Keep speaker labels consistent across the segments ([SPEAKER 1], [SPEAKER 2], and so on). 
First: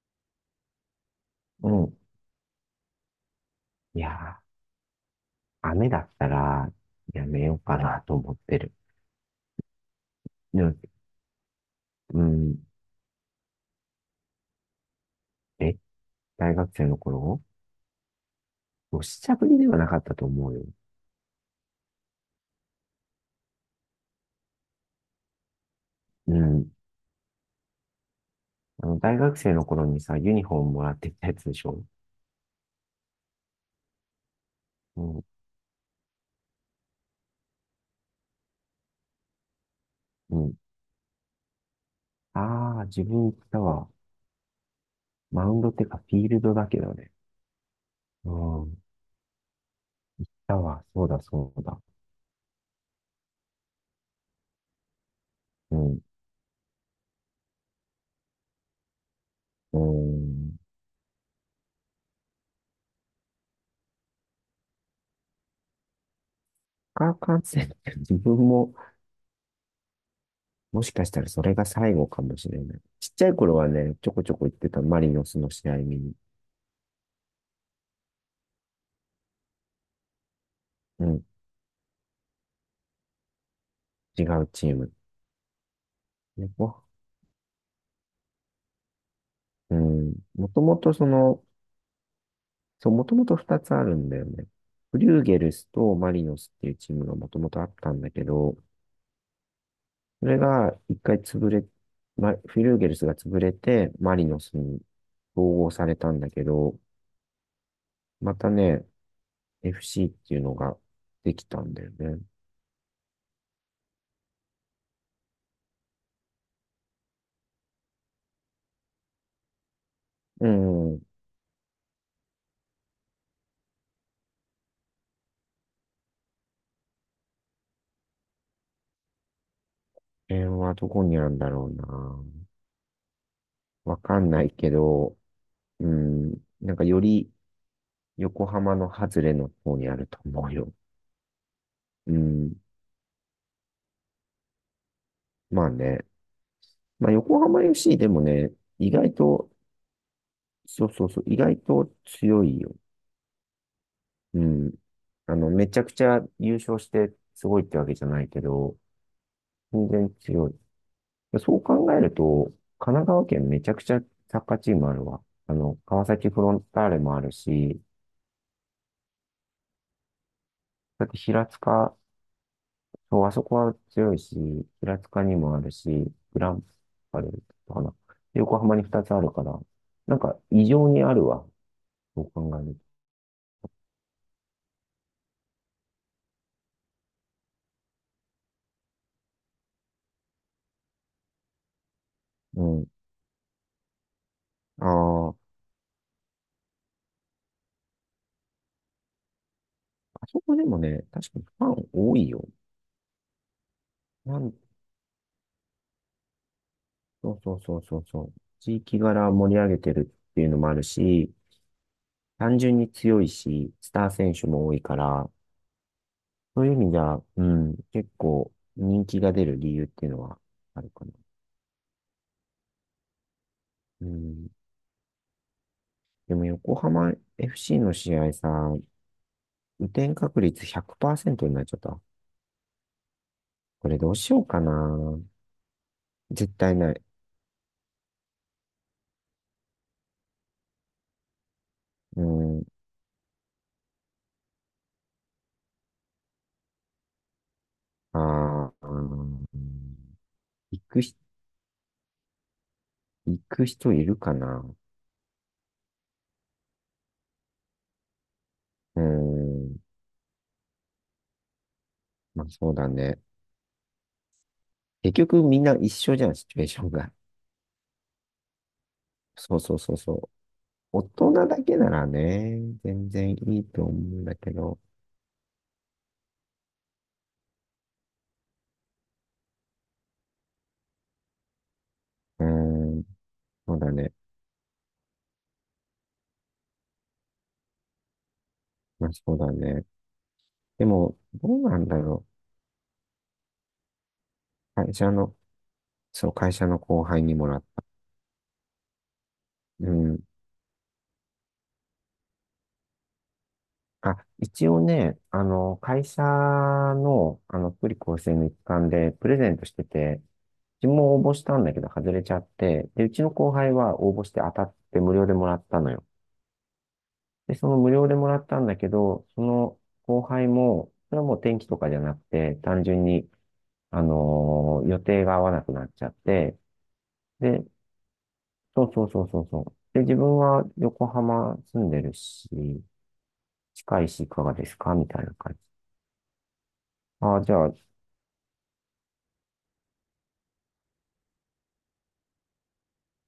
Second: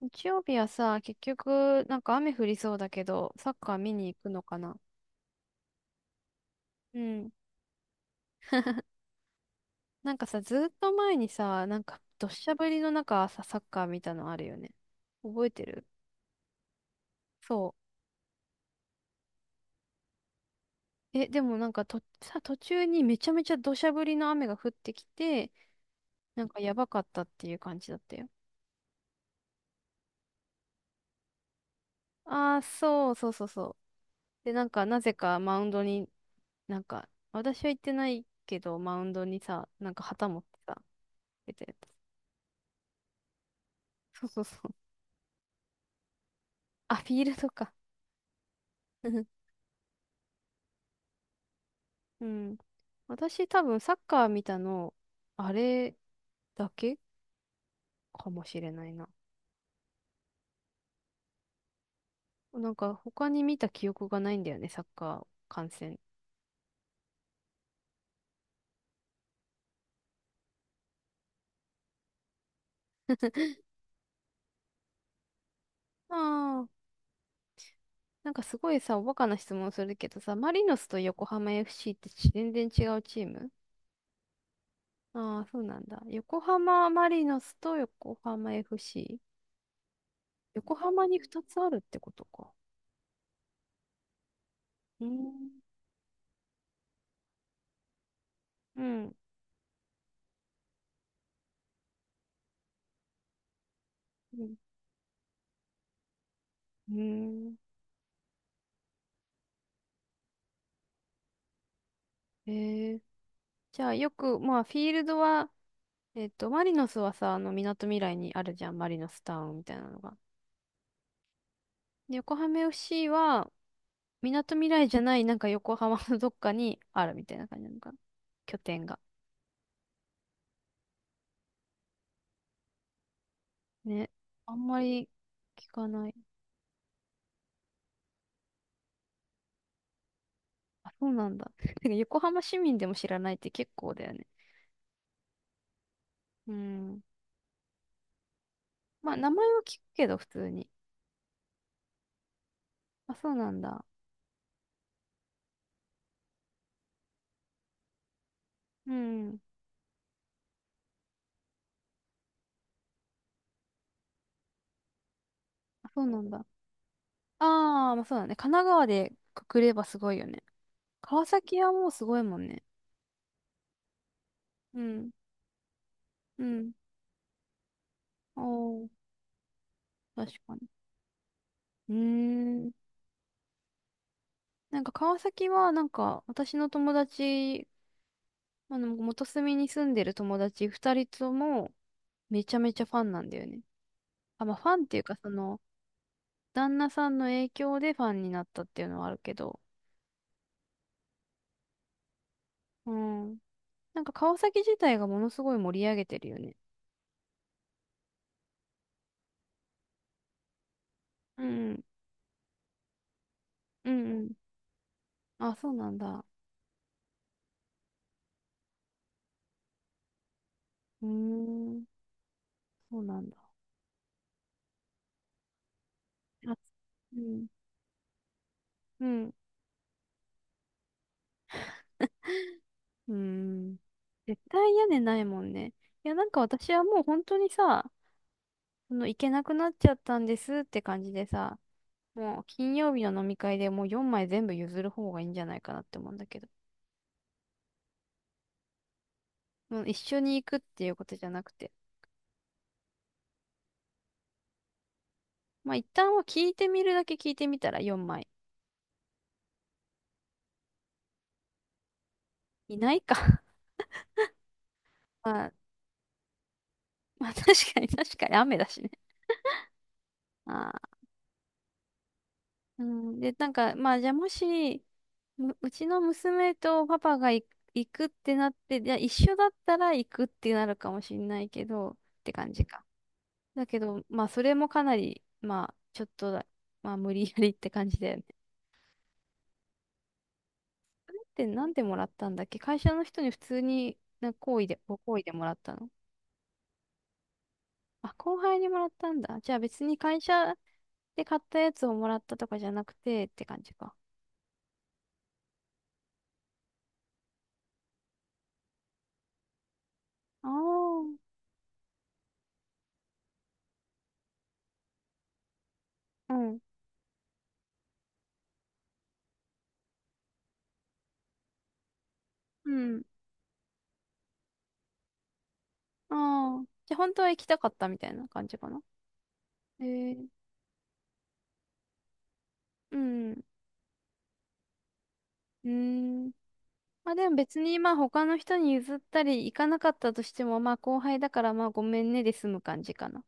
[SPEAKER 1] 日曜日はさ、結
[SPEAKER 2] う
[SPEAKER 1] 局、な
[SPEAKER 2] ん。
[SPEAKER 1] んか雨降りそうだけど、サッカー見
[SPEAKER 2] いや
[SPEAKER 1] に行くのか
[SPEAKER 2] ー、
[SPEAKER 1] な。
[SPEAKER 2] 雨だったら
[SPEAKER 1] う
[SPEAKER 2] や
[SPEAKER 1] ん。
[SPEAKER 2] めようかなと思ってる。
[SPEAKER 1] なんかさ、
[SPEAKER 2] で
[SPEAKER 1] ずっ
[SPEAKER 2] も、
[SPEAKER 1] と前にさ、なんか、
[SPEAKER 2] う
[SPEAKER 1] どっしゃ
[SPEAKER 2] ん。
[SPEAKER 1] 降りの中、さ、サッカー見たのあるよね。覚えて
[SPEAKER 2] え、
[SPEAKER 1] る？
[SPEAKER 2] 大学生の頃
[SPEAKER 1] そ
[SPEAKER 2] おしちゃぶりではなかったと思うよ。
[SPEAKER 1] う。え、でもなんかさ、途中にめちゃめちゃ土砂降りの雨が降ってきて、
[SPEAKER 2] う
[SPEAKER 1] なんか
[SPEAKER 2] ん。
[SPEAKER 1] やばかったっていう感じだったよ。
[SPEAKER 2] あの、大学生の頃にさ、ユニフォームもらってきたやつでしょ？
[SPEAKER 1] ああ、そうそうそうそう。で、なんか、
[SPEAKER 2] う
[SPEAKER 1] なぜ
[SPEAKER 2] ん。
[SPEAKER 1] かマウンドに、なんか、私は行ってないけど、マウンドにさ、なんか旗持
[SPEAKER 2] う
[SPEAKER 1] っ
[SPEAKER 2] ん。
[SPEAKER 1] てさ、出てた。
[SPEAKER 2] ああ、自分行ったわ。
[SPEAKER 1] そうそうそう。
[SPEAKER 2] マウンドってか、フィールドだけど
[SPEAKER 1] あ、フ
[SPEAKER 2] ね。
[SPEAKER 1] ィールドか。
[SPEAKER 2] うん。行っ たわ。そうだ、そうだ。
[SPEAKER 1] うん。私多分サッカー見たの、あ
[SPEAKER 2] う
[SPEAKER 1] れ
[SPEAKER 2] ん。
[SPEAKER 1] だけかもしれないな。
[SPEAKER 2] うん。
[SPEAKER 1] なんか他に見た記憶がないんだよね、サッカー観戦。
[SPEAKER 2] 化学感染って自分ももしかしたらそれが最後かもしれない。ちっちゃい頃はね、ちょこちょこ行ってたマリノスの試合見に。
[SPEAKER 1] ああ、なんかすごいさ、おバカな質問するけどさ、マリノスと
[SPEAKER 2] う
[SPEAKER 1] 横
[SPEAKER 2] ん、
[SPEAKER 1] 浜 FC って全然違うチーム？
[SPEAKER 2] 違うチーム。
[SPEAKER 1] ああー、そうなんだ。横
[SPEAKER 2] ね、
[SPEAKER 1] 浜マリノスと横浜 FC。
[SPEAKER 2] うん、もと
[SPEAKER 1] 横
[SPEAKER 2] もと
[SPEAKER 1] 浜
[SPEAKER 2] そ
[SPEAKER 1] に2
[SPEAKER 2] の、
[SPEAKER 1] つあるってことか。
[SPEAKER 2] そう、もともと2つあるんだよね。フ
[SPEAKER 1] う
[SPEAKER 2] リ
[SPEAKER 1] ー
[SPEAKER 2] ューゲル
[SPEAKER 1] ん。
[SPEAKER 2] スとマリノスっていうチームがもともとあったんだけど、
[SPEAKER 1] うん。
[SPEAKER 2] それが一回潰れ、ま、フリューゲルスが潰れて、マリノ
[SPEAKER 1] うん。
[SPEAKER 2] スに統合されたんだけど、
[SPEAKER 1] うーん。
[SPEAKER 2] またね、FC っていうのができたんだよね。
[SPEAKER 1] えー、じゃあよく、まあフィールドはマリノスはさ、あの、みなとみらいにあるじゃん、マリノスタウンみたいなのが。
[SPEAKER 2] うん。
[SPEAKER 1] で、横浜 FC は、みなとみらいじゃない、なんか横浜のどっかにあるみたいな感じなのかな。拠点が。
[SPEAKER 2] 辺はどこにあるんだろうな。わ
[SPEAKER 1] ね。
[SPEAKER 2] かんない
[SPEAKER 1] あん
[SPEAKER 2] け
[SPEAKER 1] まり
[SPEAKER 2] ど、
[SPEAKER 1] 聞
[SPEAKER 2] う
[SPEAKER 1] かない。
[SPEAKER 2] ん、なんかより横浜の外れの方にあると思うよ。
[SPEAKER 1] あ、そうなんだ。てか
[SPEAKER 2] う
[SPEAKER 1] 横浜
[SPEAKER 2] ん、
[SPEAKER 1] 市民でも知らないって結構だよね。
[SPEAKER 2] まあね。
[SPEAKER 1] うん。
[SPEAKER 2] まあ横浜 FC でもね、意
[SPEAKER 1] ま
[SPEAKER 2] 外
[SPEAKER 1] あ、名前
[SPEAKER 2] と、
[SPEAKER 1] は聞くけど、普通に。
[SPEAKER 2] そうそうそう、意外と強いよ。
[SPEAKER 1] あ、そうなんだ。
[SPEAKER 2] うん。あの、めちゃくちゃ優勝してすごいってわけじゃないけど、
[SPEAKER 1] うん。
[SPEAKER 2] 全然強い。そう考えると、神奈川県めちゃくちゃサッカーチームあるわ。あの、
[SPEAKER 1] あ、そ
[SPEAKER 2] 川
[SPEAKER 1] うな
[SPEAKER 2] 崎
[SPEAKER 1] んだ。
[SPEAKER 2] フロンターレもあるし、
[SPEAKER 1] ああ、まあそうだね。神奈川でくくればすごいよね。
[SPEAKER 2] だって
[SPEAKER 1] 川
[SPEAKER 2] 平
[SPEAKER 1] 崎はもう
[SPEAKER 2] 塚
[SPEAKER 1] すごいもんね。
[SPEAKER 2] そう、あそこは強いし、
[SPEAKER 1] う
[SPEAKER 2] 平
[SPEAKER 1] ん。
[SPEAKER 2] 塚にもあるし、グ
[SPEAKER 1] う
[SPEAKER 2] ラン
[SPEAKER 1] ん。
[SPEAKER 2] パレルとかな。
[SPEAKER 1] お
[SPEAKER 2] 横浜に
[SPEAKER 1] ー。
[SPEAKER 2] 2つあるから、なん
[SPEAKER 1] 確
[SPEAKER 2] か
[SPEAKER 1] かに。
[SPEAKER 2] 異常にあるわ、
[SPEAKER 1] うー
[SPEAKER 2] そう考え
[SPEAKER 1] ん。
[SPEAKER 2] る
[SPEAKER 1] なんか川崎は、なんか私の友達、あの、元住に住んでる友達二人ともめちゃ
[SPEAKER 2] と。
[SPEAKER 1] め
[SPEAKER 2] う
[SPEAKER 1] ちゃ
[SPEAKER 2] ん。
[SPEAKER 1] ファンなんだよね。あ、まあファンっていうか、そ
[SPEAKER 2] ああ、
[SPEAKER 1] の、旦那さんの影響でファンになったっていうのはあるけど、
[SPEAKER 2] あそこでもね、確かにファン多いよ。
[SPEAKER 1] うん。なんか川
[SPEAKER 2] なん、
[SPEAKER 1] 崎自体がものすごい盛り上げてるよね。
[SPEAKER 2] そうそうそうそうそう。地域柄盛り上げてるっていうのもあるし、
[SPEAKER 1] うん、
[SPEAKER 2] 単純に強いし、
[SPEAKER 1] う
[SPEAKER 2] スター
[SPEAKER 1] ん、うん。
[SPEAKER 2] 選手も多いから、
[SPEAKER 1] あ、そうなんだ。
[SPEAKER 2] そういう意味じゃ、うん、結構人気が出る理由っていうのはあるか
[SPEAKER 1] うー
[SPEAKER 2] な。
[SPEAKER 1] ん、そうなんだ。
[SPEAKER 2] うん。でも
[SPEAKER 1] あ、
[SPEAKER 2] 横浜
[SPEAKER 1] うん、
[SPEAKER 2] FC の試合さ、
[SPEAKER 1] うん、
[SPEAKER 2] 雨天確率100%になっちゃった。
[SPEAKER 1] うーん。
[SPEAKER 2] これどうし
[SPEAKER 1] 絶
[SPEAKER 2] ようかな。
[SPEAKER 1] 対屋根ないもんね。いや、なんか
[SPEAKER 2] 絶
[SPEAKER 1] 私
[SPEAKER 2] 対
[SPEAKER 1] は
[SPEAKER 2] な
[SPEAKER 1] もう
[SPEAKER 2] い。
[SPEAKER 1] 本当にさ、その行けなくなっちゃったんですって感じでさ、
[SPEAKER 2] う
[SPEAKER 1] もう
[SPEAKER 2] ん。
[SPEAKER 1] 金曜日の飲み会でもう4枚全部譲る方がいいんじゃないかなって思うんだけど、
[SPEAKER 2] ああ、うん、
[SPEAKER 1] もう一緒に行くっ
[SPEAKER 2] 行
[SPEAKER 1] ていう
[SPEAKER 2] く
[SPEAKER 1] こ
[SPEAKER 2] ひ、
[SPEAKER 1] とじゃなくて、
[SPEAKER 2] 行く人いるかな。
[SPEAKER 1] まあ一旦は聞いてみるだけ聞いてみたら4枚。
[SPEAKER 2] うん。まあそう
[SPEAKER 1] い
[SPEAKER 2] だ
[SPEAKER 1] ない
[SPEAKER 2] ね。
[SPEAKER 1] か。
[SPEAKER 2] 結 局
[SPEAKER 1] まあ、
[SPEAKER 2] みんな一緒じゃん、シチュエーションが。
[SPEAKER 1] まあ、確かに確かに雨だしね。
[SPEAKER 2] そうそうそうそう。
[SPEAKER 1] ああ、
[SPEAKER 2] 大人だけならね、
[SPEAKER 1] う
[SPEAKER 2] 全
[SPEAKER 1] ん。
[SPEAKER 2] 然
[SPEAKER 1] で、なん
[SPEAKER 2] いい
[SPEAKER 1] か、
[SPEAKER 2] と
[SPEAKER 1] ま
[SPEAKER 2] 思う
[SPEAKER 1] あじゃあ
[SPEAKER 2] ん
[SPEAKER 1] も
[SPEAKER 2] だけど。
[SPEAKER 1] し、うちの娘とパパが行くってなって、じゃあ一緒だったら行くってなるかもしんないけど、って
[SPEAKER 2] うー
[SPEAKER 1] 感じか。
[SPEAKER 2] ん。
[SPEAKER 1] だ
[SPEAKER 2] そ
[SPEAKER 1] け
[SPEAKER 2] うだ
[SPEAKER 1] ど、
[SPEAKER 2] ね。
[SPEAKER 1] まあ、それもかなり、まあ、ちょっとだ、まあ、無理やりって感じだよね。
[SPEAKER 2] まあそうだね。でも、
[SPEAKER 1] で、
[SPEAKER 2] どう
[SPEAKER 1] なん
[SPEAKER 2] な
[SPEAKER 1] で
[SPEAKER 2] ん
[SPEAKER 1] も
[SPEAKER 2] だ
[SPEAKER 1] らっ
[SPEAKER 2] ろ
[SPEAKER 1] たんだっけ？会社の人に普通に、好意で、
[SPEAKER 2] う。会
[SPEAKER 1] ご
[SPEAKER 2] 社
[SPEAKER 1] 好意で
[SPEAKER 2] の、
[SPEAKER 1] もらったの？
[SPEAKER 2] そう、会社の後輩にもらった。
[SPEAKER 1] あ、後輩にもらったんだ。じゃあ別
[SPEAKER 2] う
[SPEAKER 1] に
[SPEAKER 2] ーん。
[SPEAKER 1] 会社で買ったやつをもらったとかじゃなくてって感じか。
[SPEAKER 2] あ、一応ね、あの、会社の、あの、福利厚生の一環でプレゼントしてて、
[SPEAKER 1] あ
[SPEAKER 2] 自分も
[SPEAKER 1] あ、
[SPEAKER 2] 応募したんだけど外れちゃって、で、うちの後輩は応募して当たって無料でもらったのよ。
[SPEAKER 1] うん。
[SPEAKER 2] で、その無料でもらったんだけど、その後輩も、それはもう天気とかじゃなくて、
[SPEAKER 1] う
[SPEAKER 2] 単
[SPEAKER 1] ん。
[SPEAKER 2] 純に、予定が合わなくなっちゃって、
[SPEAKER 1] ああ。じゃあ本当は行きた
[SPEAKER 2] で、
[SPEAKER 1] かったみたいな感じかな。
[SPEAKER 2] そうそうそうそうそう。
[SPEAKER 1] え
[SPEAKER 2] で、自
[SPEAKER 1] ー、
[SPEAKER 2] 分は横浜住んでるし、
[SPEAKER 1] うん。う
[SPEAKER 2] 近いし、いかがですかみたいな感じ。
[SPEAKER 1] ーん。まあでも
[SPEAKER 2] ああ、じ
[SPEAKER 1] 別
[SPEAKER 2] ゃあ、
[SPEAKER 1] にまあ他の人に譲ったり行かなかったとしてもまあ後輩だからまあごめんねで済む感じかな。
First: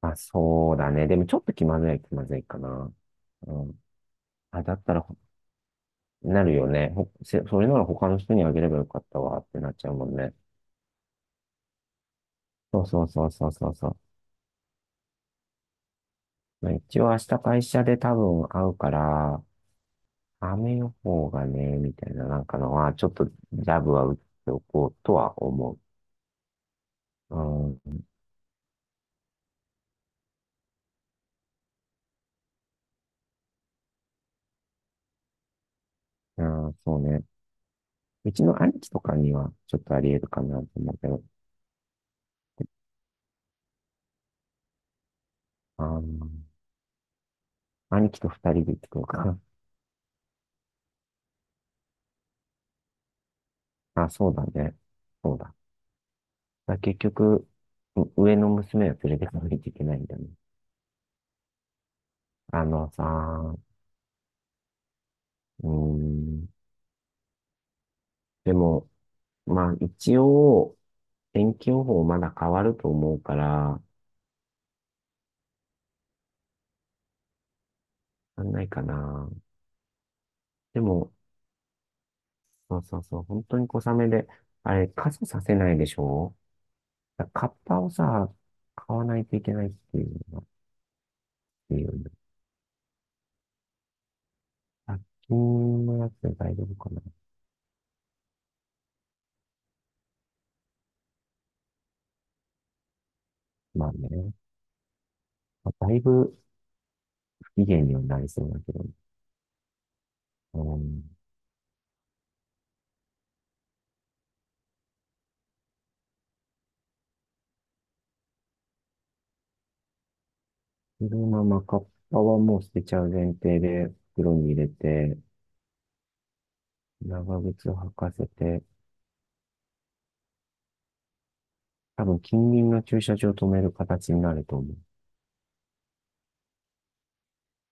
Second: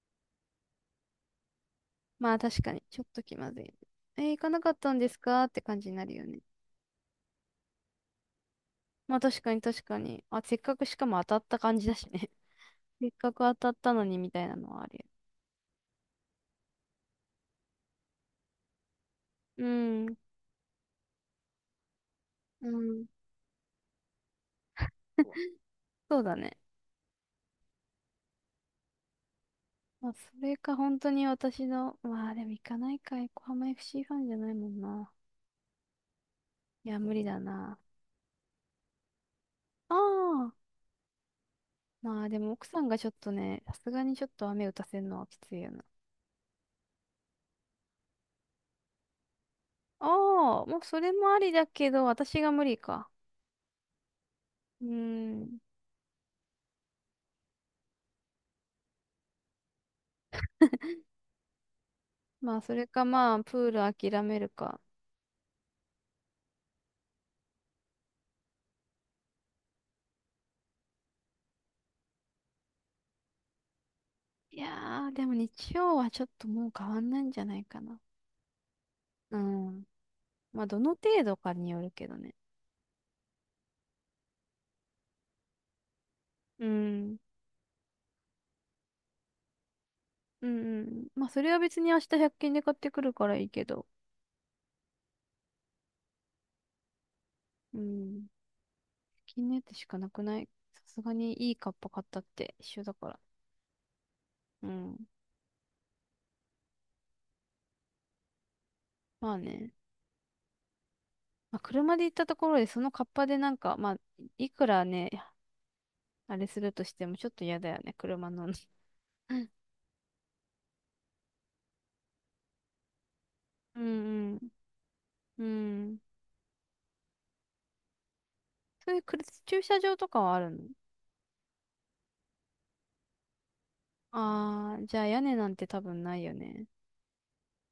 [SPEAKER 2] まあ、そうだね。でもちょっと気ま
[SPEAKER 1] ま
[SPEAKER 2] ず
[SPEAKER 1] あ
[SPEAKER 2] いか
[SPEAKER 1] 確かに、
[SPEAKER 2] な。
[SPEAKER 1] ちょっと気ま
[SPEAKER 2] う
[SPEAKER 1] ずいね。
[SPEAKER 2] ん。
[SPEAKER 1] えー行かな
[SPEAKER 2] あ、
[SPEAKER 1] か
[SPEAKER 2] だ
[SPEAKER 1] っ
[SPEAKER 2] っ
[SPEAKER 1] た
[SPEAKER 2] た
[SPEAKER 1] ん
[SPEAKER 2] ら
[SPEAKER 1] で
[SPEAKER 2] ほ、
[SPEAKER 1] すかって感じになるよね。
[SPEAKER 2] なるよね。それなら他の人にあげればよかっ
[SPEAKER 1] まあ
[SPEAKER 2] たわ
[SPEAKER 1] 確
[SPEAKER 2] っ
[SPEAKER 1] か
[SPEAKER 2] て
[SPEAKER 1] に
[SPEAKER 2] なっ
[SPEAKER 1] 確
[SPEAKER 2] ちゃう
[SPEAKER 1] か
[SPEAKER 2] もん
[SPEAKER 1] に。
[SPEAKER 2] ね。
[SPEAKER 1] あ、せっかくしかも当たった感じだしね。
[SPEAKER 2] そうそ
[SPEAKER 1] せ
[SPEAKER 2] う
[SPEAKER 1] っ
[SPEAKER 2] そう
[SPEAKER 1] かく
[SPEAKER 2] そう
[SPEAKER 1] 当た
[SPEAKER 2] そ
[SPEAKER 1] っ
[SPEAKER 2] うそ
[SPEAKER 1] た
[SPEAKER 2] う。
[SPEAKER 1] のにみたいなのはあるよ。
[SPEAKER 2] まあ、一応明日会社で多分会うから、
[SPEAKER 1] うん。
[SPEAKER 2] 雨予報がね、みたいななんか
[SPEAKER 1] う
[SPEAKER 2] のは、ち
[SPEAKER 1] ん。
[SPEAKER 2] ょっとジャブは打っておこうとは 思
[SPEAKER 1] そうだね。
[SPEAKER 2] う。うん。
[SPEAKER 1] まあそれか本当に私の、まあでも行かないか、横浜 FC フシーファンじゃないもんな。
[SPEAKER 2] ああ、
[SPEAKER 1] い
[SPEAKER 2] そ
[SPEAKER 1] や、
[SPEAKER 2] う
[SPEAKER 1] 無理
[SPEAKER 2] ね。
[SPEAKER 1] だな。
[SPEAKER 2] うちの兄貴とかにはちょっ
[SPEAKER 1] あ
[SPEAKER 2] とあり得るか
[SPEAKER 1] あ。
[SPEAKER 2] なと思うけど。
[SPEAKER 1] まあでも奥さんがちょっとね、さすがにちょっと雨打たせるのはきついよな。
[SPEAKER 2] あー、兄貴と二人で行ってくるかな。
[SPEAKER 1] ああ、もうそれもありだけど、私が無理か。
[SPEAKER 2] あ、そうだね。
[SPEAKER 1] う
[SPEAKER 2] そう
[SPEAKER 1] ー
[SPEAKER 2] だね。
[SPEAKER 1] ん。
[SPEAKER 2] だから結局、上の娘は連れてかないといけないんだね。
[SPEAKER 1] まあ、
[SPEAKER 2] あ
[SPEAKER 1] それ
[SPEAKER 2] の
[SPEAKER 1] かまあ、
[SPEAKER 2] さ、
[SPEAKER 1] プール諦めるか。
[SPEAKER 2] うーん。でも、まあ一応、天気予報まだ変わると思うから、
[SPEAKER 1] いやー、でも日曜はちょっともう変わんないんじゃないかな。
[SPEAKER 2] なんないかな。
[SPEAKER 1] うん。まあ、ど
[SPEAKER 2] で
[SPEAKER 1] の
[SPEAKER 2] も、
[SPEAKER 1] 程度かによるけどね。
[SPEAKER 2] そうそうそう、本当に小雨で、あれ、傘させないでしょ？
[SPEAKER 1] うん。
[SPEAKER 2] だからカッパをさ、買わないといけないっていうのが、っ
[SPEAKER 1] うんうん。まあ、それは
[SPEAKER 2] て
[SPEAKER 1] 別
[SPEAKER 2] い
[SPEAKER 1] に明
[SPEAKER 2] う
[SPEAKER 1] 日
[SPEAKER 2] ね。
[SPEAKER 1] 100均で買ってくるからいいけど。
[SPEAKER 2] 1均のやつで大丈夫かな。
[SPEAKER 1] うん。100均のやつしかなくない？さすがにいいカッパ買ったって一緒だから。
[SPEAKER 2] まあね。
[SPEAKER 1] うん。
[SPEAKER 2] まあだいぶ不機嫌にはなりそうだけど。
[SPEAKER 1] まあね。
[SPEAKER 2] うん。
[SPEAKER 1] まあ、車で行ったところでそのカッパでなんか、まあ、いくらね、あれするとしてもちょっと嫌だよね。車の。うん
[SPEAKER 2] そのままカッパはもう捨てちゃう前提
[SPEAKER 1] う
[SPEAKER 2] で袋
[SPEAKER 1] ん。
[SPEAKER 2] に入れて、
[SPEAKER 1] うん。
[SPEAKER 2] 長靴を履かせて、
[SPEAKER 1] そういうくる駐車場とかはあるの？
[SPEAKER 2] 多分近隣の駐車場を止める形になると思
[SPEAKER 1] あ
[SPEAKER 2] う。
[SPEAKER 1] あー、じゃあ屋根なんて多分ないよね。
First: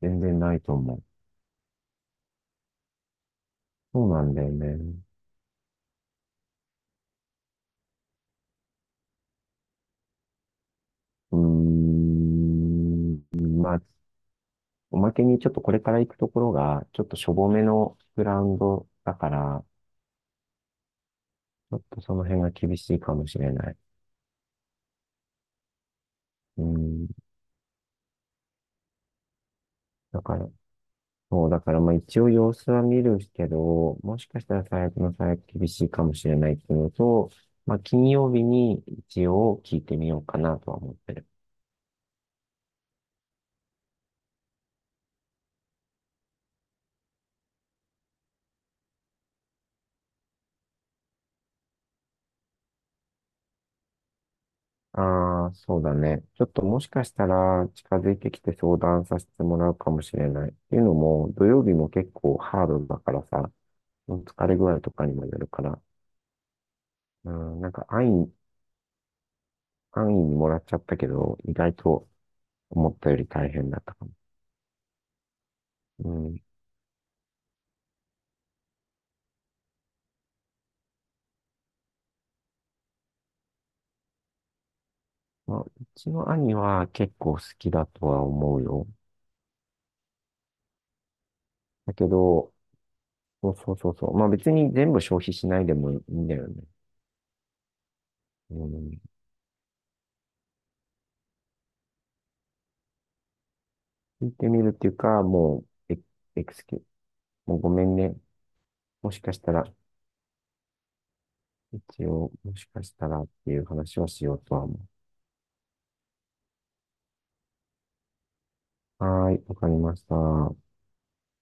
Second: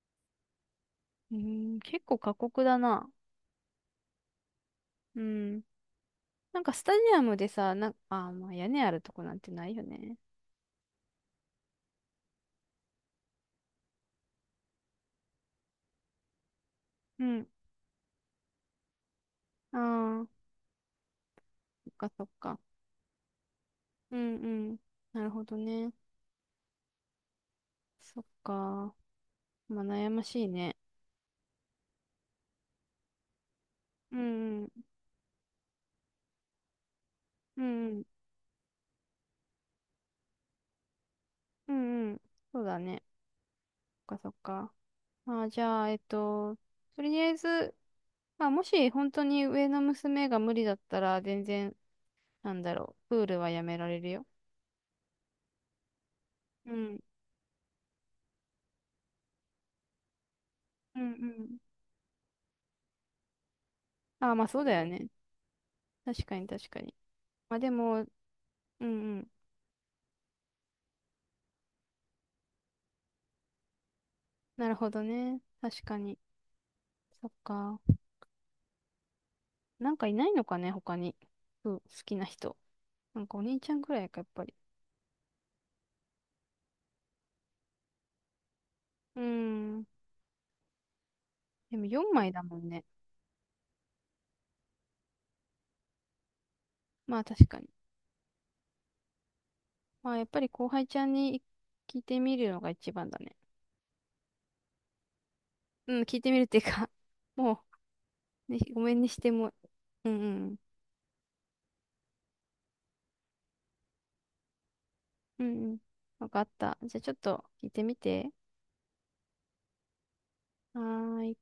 [SPEAKER 2] 全然ないと思う。
[SPEAKER 1] うーん、結構過酷だな。
[SPEAKER 2] そうなんだよね。
[SPEAKER 1] うん。なんかスタジアムでさ、な、あー、まあ屋根あるとこなんてないよね。
[SPEAKER 2] うーん、まあ、おまけにちょっとこれから行くところが、ちょっと
[SPEAKER 1] う
[SPEAKER 2] しょ
[SPEAKER 1] ん。
[SPEAKER 2] ぼめのグラウンドだから、
[SPEAKER 1] ああ、
[SPEAKER 2] ちょっ
[SPEAKER 1] そっ
[SPEAKER 2] と
[SPEAKER 1] か
[SPEAKER 2] そ
[SPEAKER 1] そ
[SPEAKER 2] の
[SPEAKER 1] っ
[SPEAKER 2] 辺が
[SPEAKER 1] か。
[SPEAKER 2] 厳しいかもしれない。
[SPEAKER 1] うんうん。なるほどね。
[SPEAKER 2] うん、
[SPEAKER 1] そっか。まあ悩
[SPEAKER 2] だ
[SPEAKER 1] まし
[SPEAKER 2] か
[SPEAKER 1] い
[SPEAKER 2] ら、
[SPEAKER 1] ね。
[SPEAKER 2] そう、だからまあ一応様子は見るけど、
[SPEAKER 1] う
[SPEAKER 2] もしかした
[SPEAKER 1] んう
[SPEAKER 2] ら
[SPEAKER 1] ん。
[SPEAKER 2] 最悪の最悪厳しいかもしれないっていうのと、
[SPEAKER 1] う
[SPEAKER 2] まあ
[SPEAKER 1] んうん。
[SPEAKER 2] 金曜日に一応聞いてみようかなとは思ってる。
[SPEAKER 1] うんうん。そうだね。そっかそっか。まあじゃあ、とりあえず、まあもし本当に上の娘が無理だったら全然なんだろう。プールはやめられるよ。
[SPEAKER 2] ああ、そうだね。ちょっと
[SPEAKER 1] う
[SPEAKER 2] もし
[SPEAKER 1] ん。
[SPEAKER 2] かしたら近づいてきて相談させてもらうかもしれない。っていうの
[SPEAKER 1] うんう
[SPEAKER 2] も、土
[SPEAKER 1] ん。
[SPEAKER 2] 曜日も結構ハードだからさ、
[SPEAKER 1] ああ、ま
[SPEAKER 2] 疲
[SPEAKER 1] あ
[SPEAKER 2] れ
[SPEAKER 1] そう
[SPEAKER 2] 具
[SPEAKER 1] だ
[SPEAKER 2] 合
[SPEAKER 1] よ
[SPEAKER 2] とか
[SPEAKER 1] ね。
[SPEAKER 2] にもよるから、
[SPEAKER 1] 確かに確かに。
[SPEAKER 2] う
[SPEAKER 1] まあ
[SPEAKER 2] ん、
[SPEAKER 1] でも、うんうん。
[SPEAKER 2] 安易にもらっちゃったけど、意外と思ったより大変だったかも。
[SPEAKER 1] なるほどね。確か
[SPEAKER 2] う
[SPEAKER 1] に。
[SPEAKER 2] ん、
[SPEAKER 1] そっか。なんかいないのかね、他に。うん、好きな人。なんかお兄ちゃんくらいか、やっぱり。
[SPEAKER 2] まあ、うちの兄は結構好きだとは思うよ。
[SPEAKER 1] うーん。でも
[SPEAKER 2] だけ
[SPEAKER 1] 4枚だ
[SPEAKER 2] ど、
[SPEAKER 1] もんね。
[SPEAKER 2] そうそうそうそう。まあ別に全部消費しないでもいいんだよね。
[SPEAKER 1] まあ確かに。
[SPEAKER 2] うん。
[SPEAKER 1] まあやっぱり後輩ちゃんに聞いてみるのが一番だね。
[SPEAKER 2] 聞いてみるっていうか、もう、エ
[SPEAKER 1] うん、聞いてみる
[SPEAKER 2] エ
[SPEAKER 1] っ
[SPEAKER 2] ク
[SPEAKER 1] てい
[SPEAKER 2] ス
[SPEAKER 1] う
[SPEAKER 2] キュ、
[SPEAKER 1] か
[SPEAKER 2] もう
[SPEAKER 1] も
[SPEAKER 2] ごめんね。
[SPEAKER 1] う、ね、ごめんに
[SPEAKER 2] も
[SPEAKER 1] し
[SPEAKER 2] し
[SPEAKER 1] て
[SPEAKER 2] かした
[SPEAKER 1] も。
[SPEAKER 2] ら、
[SPEAKER 1] うんうん。
[SPEAKER 2] 一応、もしかしたらっていう話をしようとは思
[SPEAKER 1] うんうん。わかった。じゃあちょっと聞いてみて。
[SPEAKER 2] う。はーい、わかりました。
[SPEAKER 1] はーい。